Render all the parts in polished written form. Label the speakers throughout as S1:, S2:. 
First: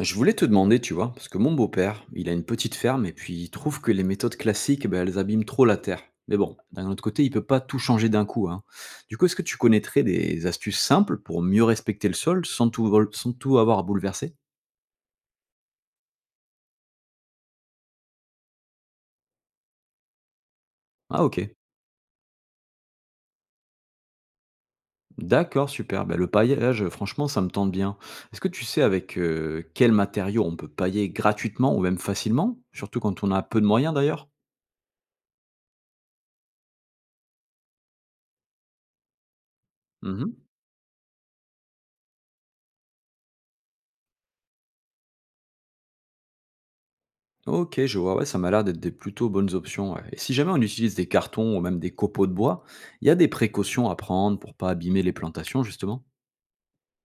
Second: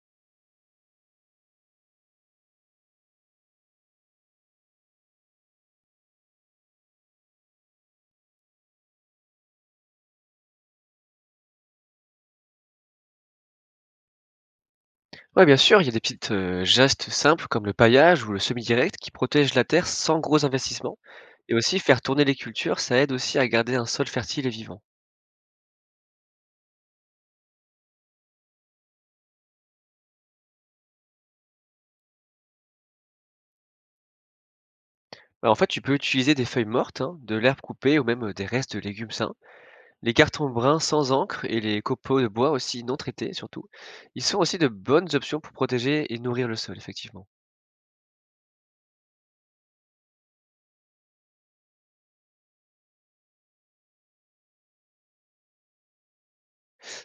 S1: Je voulais te demander, tu vois, parce que mon beau-père, il a une petite ferme et puis il trouve que les méthodes classiques, ben, elles abîment trop la terre. Mais bon, d'un autre côté, il peut pas tout changer d'un coup, hein. Du coup, est-ce que tu connaîtrais des astuces simples pour mieux respecter le sol sans sans tout avoir à bouleverser?
S2: Ouais, bien sûr, il y a des petites gestes simples comme le paillage ou le semi-direct qui protègent la terre sans gros investissements.
S1: Ah ok,
S2: Et aussi faire tourner les cultures, ça aide aussi à garder un sol fertile et vivant.
S1: d'accord, super. Ben, le paillage, franchement, ça me tente bien. Est-ce que tu sais avec quels matériaux on peut pailler gratuitement ou même facilement? Surtout quand on a peu de moyens d'ailleurs.
S2: Bah, en fait, tu peux utiliser des feuilles mortes, hein, de l'herbe coupée ou même des restes de légumes sains. Les cartons bruns sans encre et les copeaux de bois aussi non traités surtout, ils sont aussi de bonnes options pour protéger et nourrir le sol, effectivement.
S1: Ok, je vois, ouais, ça m'a l'air d'être des plutôt bonnes options, ouais. Et si jamais on utilise des cartons ou même des copeaux de bois, il y a des précautions à prendre pour pas abîmer les plantations, justement?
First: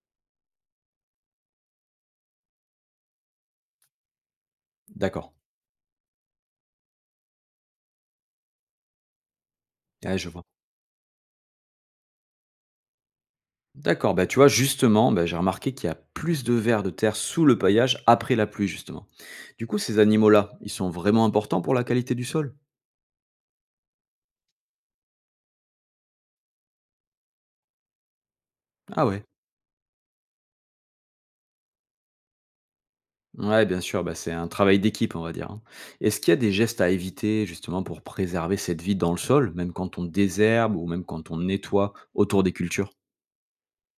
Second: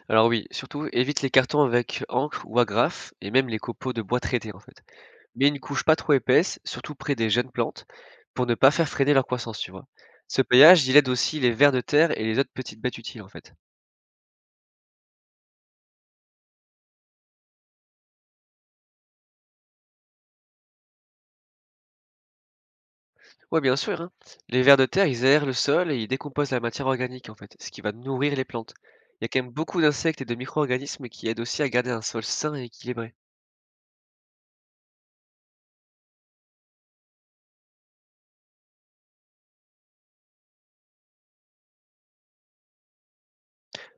S2: Alors oui, surtout évite les cartons avec encre ou agrafe et même les copeaux de bois traités en fait.
S1: D'accord.
S2: Mets une couche pas trop épaisse, surtout près des jeunes plantes, pour ne pas faire freiner leur croissance, tu vois?
S1: Ouais, je
S2: Ce
S1: vois.
S2: paillage, il aide aussi les vers de terre et les autres petites bêtes utiles, en fait.
S1: D'accord, bah tu vois, justement, bah, j'ai remarqué qu'il y a plus de vers de terre sous le paillage après la pluie, justement. Du coup, ces animaux-là, ils sont vraiment importants pour la qualité du sol?
S2: Ouais, bien sûr, hein. Les vers de terre, ils aèrent le sol et ils décomposent la matière organique, en fait, ce qui va nourrir les plantes.
S1: Ah
S2: Il
S1: ouais.
S2: y a quand même beaucoup d'insectes et de micro-organismes qui aident aussi à garder un sol sain et équilibré.
S1: Ouais, bien sûr, bah, c'est un travail d'équipe, on va dire, hein. Est-ce qu'il y a des gestes à éviter, justement, pour préserver cette vie dans le sol, même quand on désherbe ou même quand on nettoie autour des cultures?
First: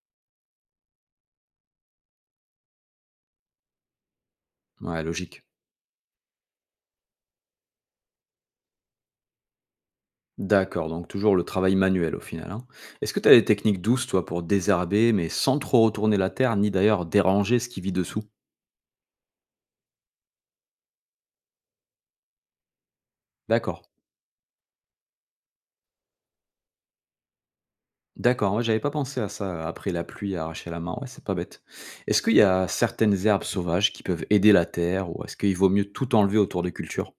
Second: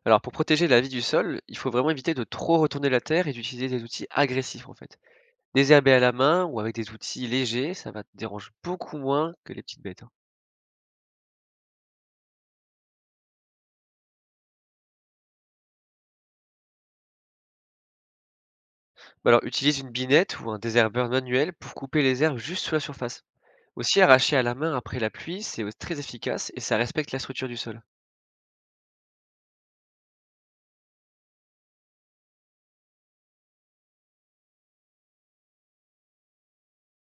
S2: Alors, pour protéger la vie du sol, il faut vraiment éviter de trop retourner la terre et d'utiliser des outils agressifs, en fait.
S1: Ouais, logique.
S2: Désherber à la main ou avec des outils légers, ça va te dérange beaucoup moins que les petites bêtes.
S1: D'accord, donc toujours le travail manuel au final, hein. Est-ce que tu as des techniques douces, toi, pour désherber, mais sans trop retourner la terre, ni d'ailleurs déranger ce qui vit dessous?
S2: Bah alors, utilise une binette ou un désherbeur manuel pour couper les herbes juste sous la surface.
S1: D'accord.
S2: Aussi, arracher à la main après la pluie, très efficace et ça respecte la structure du sol.
S1: D'accord, ouais, j'avais pas pensé à ça, après la pluie, arracher la main, ouais, c'est pas bête. Est-ce qu'il y a certaines herbes sauvages qui peuvent aider la terre, ou est-ce qu'il vaut mieux tout enlever autour de cultures?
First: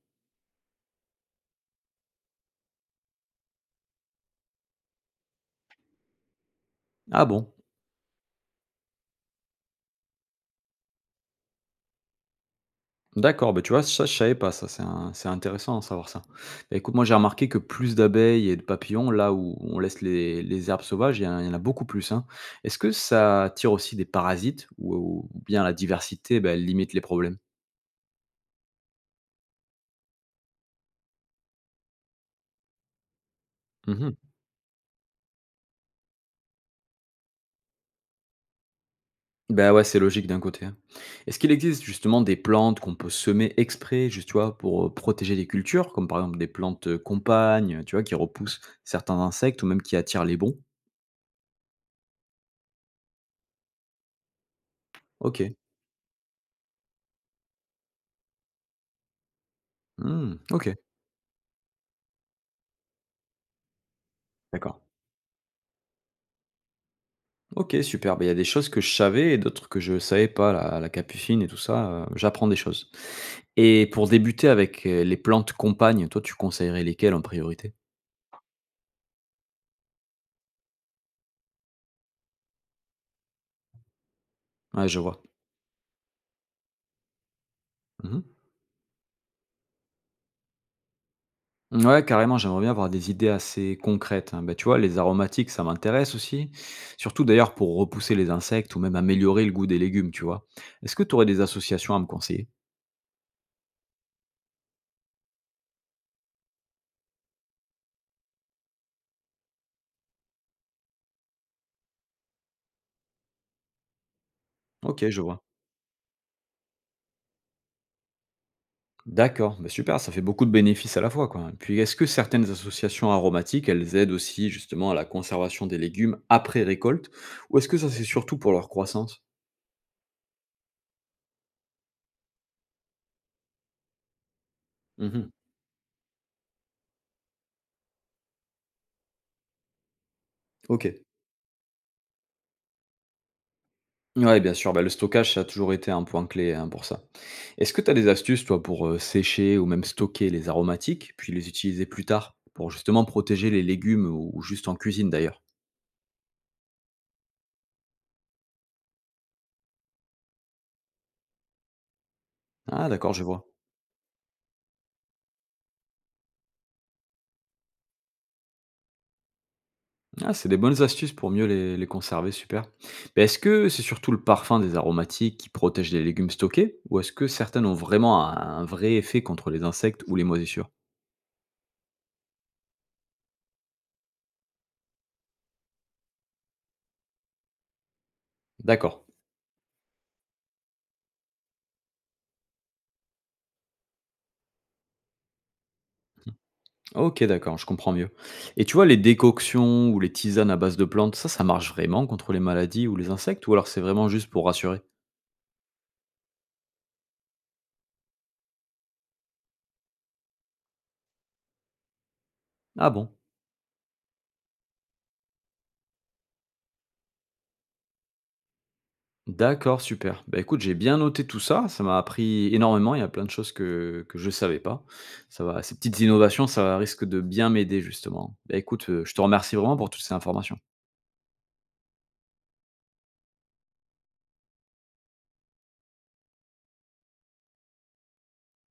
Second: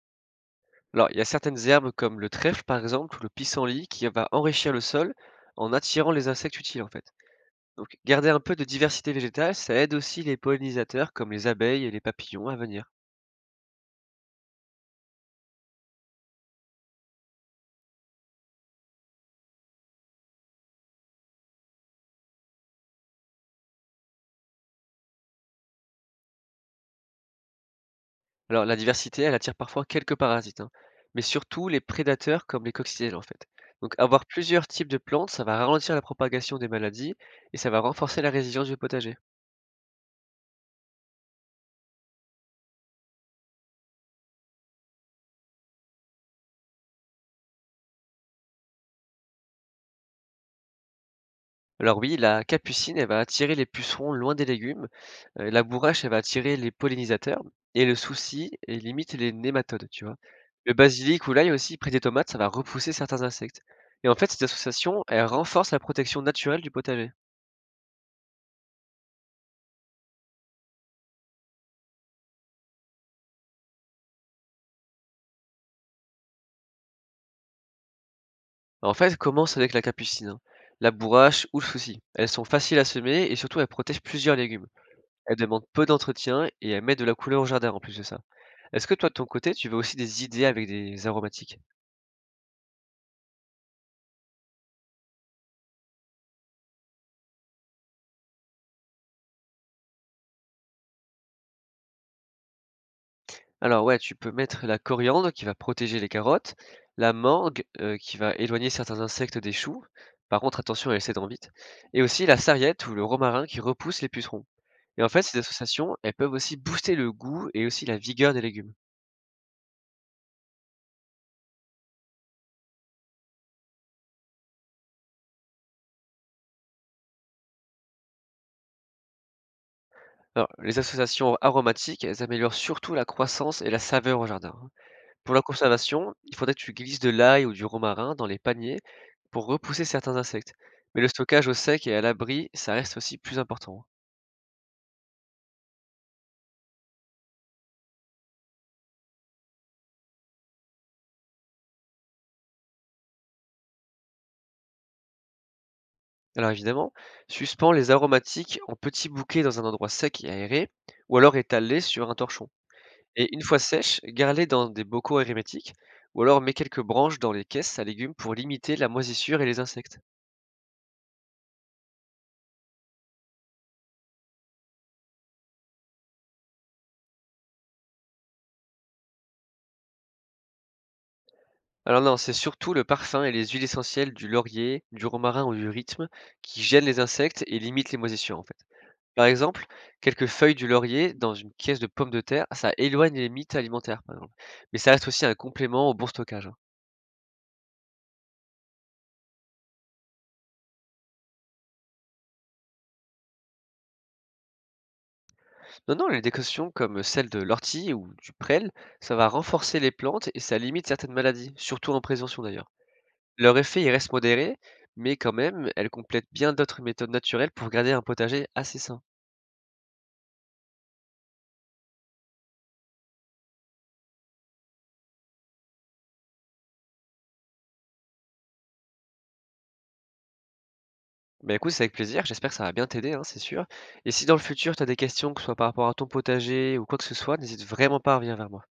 S2: Alors, il y a certaines herbes comme le trèfle par exemple ou le pissenlit qui va enrichir le sol en attirant les insectes utiles en fait.
S1: Ah bon?
S2: Donc, garder un peu de diversité végétale, ça aide aussi les pollinisateurs comme les abeilles et les papillons à venir.
S1: D'accord, bah, tu vois, ça, je savais pas ça, c'est un c'est intéressant de savoir ça. Bah, écoute, moi j'ai remarqué que plus d'abeilles et de papillons, là où on laisse les herbes sauvages, il y en a beaucoup plus, hein. Est-ce que ça attire aussi des parasites ou bien la diversité, bah, elle limite les problèmes?
S2: Alors, la diversité, elle attire parfois quelques parasites, hein, mais surtout les prédateurs comme les coccinelles en fait. Donc,
S1: Mhm.
S2: avoir plusieurs types de plantes, ça va ralentir la propagation des maladies et ça va renforcer la résilience du potager.
S1: Bah ouais, c'est logique d'un côté, hein. Est-ce qu'il existe justement des plantes qu'on peut semer exprès, juste, tu vois, pour protéger les cultures, comme par exemple des plantes compagnes, tu vois, qui repoussent certains insectes ou même qui attirent les bons?
S2: Alors oui, la capucine, elle va attirer les pucerons loin des légumes,
S1: Ok.
S2: la bourrache, elle va attirer les pollinisateurs et le souci, elle limite les nématodes, tu vois.
S1: Hmm, ok,
S2: Le basilic ou l'ail aussi, près des tomates, ça va repousser certains insectes. Et en fait, cette
S1: d'accord.
S2: association, elle renforce la protection naturelle du potager.
S1: OK, super. Ben il y a des choses que je savais et d'autres que je savais pas, la capucine et tout ça, j'apprends des choses. Et pour débuter avec, les plantes compagnes, toi, tu conseillerais lesquelles en priorité?
S2: Bah, en fait, commence avec la capucine, hein, la bourrache ou le souci. Elles sont faciles à semer et surtout elles protègent plusieurs légumes.
S1: Ouais, je vois.
S2: Elles demandent peu d'entretien et elles mettent de la couleur au jardin en plus de ça.
S1: Mmh.
S2: Est-ce que toi de ton côté, tu veux aussi des idées avec des aromatiques?
S1: Ouais, carrément, j'aimerais bien avoir des idées assez concrètes, hein. Bah, tu vois, les aromatiques, ça m'intéresse aussi, surtout d'ailleurs pour repousser les insectes ou même améliorer le goût des légumes, tu vois? Est-ce que tu aurais des associations à me conseiller?
S2: Alors ouais, tu peux mettre la coriandre qui va protéger les carottes, la mangue qui va éloigner certains insectes des choux. Par contre, attention, elle s'étend vite. Et aussi la sarriette ou le romarin qui repousse les pucerons. Et en
S1: OK,
S2: fait,
S1: je
S2: ces
S1: vois.
S2: associations, elles peuvent aussi booster le goût et aussi la vigueur des légumes.
S1: D'accord, bah, super, ça fait beaucoup de bénéfices à la fois, quoi. Puis, est-ce que certaines associations aromatiques, elles aident aussi justement à la conservation des légumes après récolte, ou est-ce que ça c'est surtout pour leur croissance?
S2: Alors, les associations aromatiques, elles améliorent surtout la croissance et la saveur au jardin, hein.
S1: Mhm.
S2: Pour la conservation, il faudrait que tu glisses de l'ail ou du romarin dans les paniers pour repousser certains insectes.
S1: Ok.
S2: Mais le stockage au sec et à l'abri, ça reste aussi plus important, hein.
S1: Ouais, bien sûr, bah, le stockage, ça a toujours été un point clé hein, pour ça. Est-ce que tu as des astuces, toi, pour sécher ou même stocker les aromatiques, puis les utiliser plus tard, pour justement protéger les légumes ou juste en cuisine d'ailleurs?
S2: Alors évidemment, suspends les aromatiques en petits bouquets dans un endroit sec et aéré, ou alors étale-les sur un torchon.
S1: Ah, d'accord, je
S2: Et une
S1: vois.
S2: fois sèches, garde-les dans des bocaux hermétiques, ou alors mets quelques branches dans les caisses à légumes pour limiter la moisissure et les insectes.
S1: Ah, c'est des bonnes astuces pour mieux les conserver, super. Mais est-ce que c'est surtout le parfum des aromatiques qui protège les légumes stockés ou est-ce que certaines ont vraiment un vrai effet contre les insectes ou les moisissures?
S2: Alors non, c'est surtout le parfum et les huiles essentielles du laurier, du romarin ou du rythme qui gênent les insectes et limitent les moisissures en fait.
S1: D'accord.
S2: Par exemple, quelques feuilles du laurier dans une caisse de pommes de terre, ça éloigne les mites alimentaires par exemple. Mais ça reste aussi un complément au bon stockage, hein.
S1: Ok, d'accord, je comprends mieux. Et tu vois, les décoctions ou les tisanes à base de plantes, ça marche vraiment contre les maladies ou les insectes ou alors c'est vraiment juste pour rassurer?
S2: Non, non, les décoctions comme celle de l'ortie ou du prêle, ça va renforcer les plantes et ça limite certaines maladies, surtout en prévention d'ailleurs.
S1: Ah bon.
S2: Leur effet, il reste modéré, mais quand même, elles complètent bien d'autres méthodes naturelles pour garder un potager assez sain.
S1: D'accord, super. Bah, écoute, j'ai bien noté tout ça. Ça m'a appris énormément. Il y a plein de choses que je ne savais pas. Ça va, ces petites innovations, ça risque de bien m'aider, justement. Bah, écoute, je te remercie vraiment pour toutes ces informations.
S2: Bah, écoute, c'est avec plaisir, j'espère que ça va bien t'aider, hein, c'est sûr. Et si dans le futur, tu as des questions, que ce soit par rapport à ton potager ou quoi que ce soit, n'hésite vraiment pas à revenir vers moi.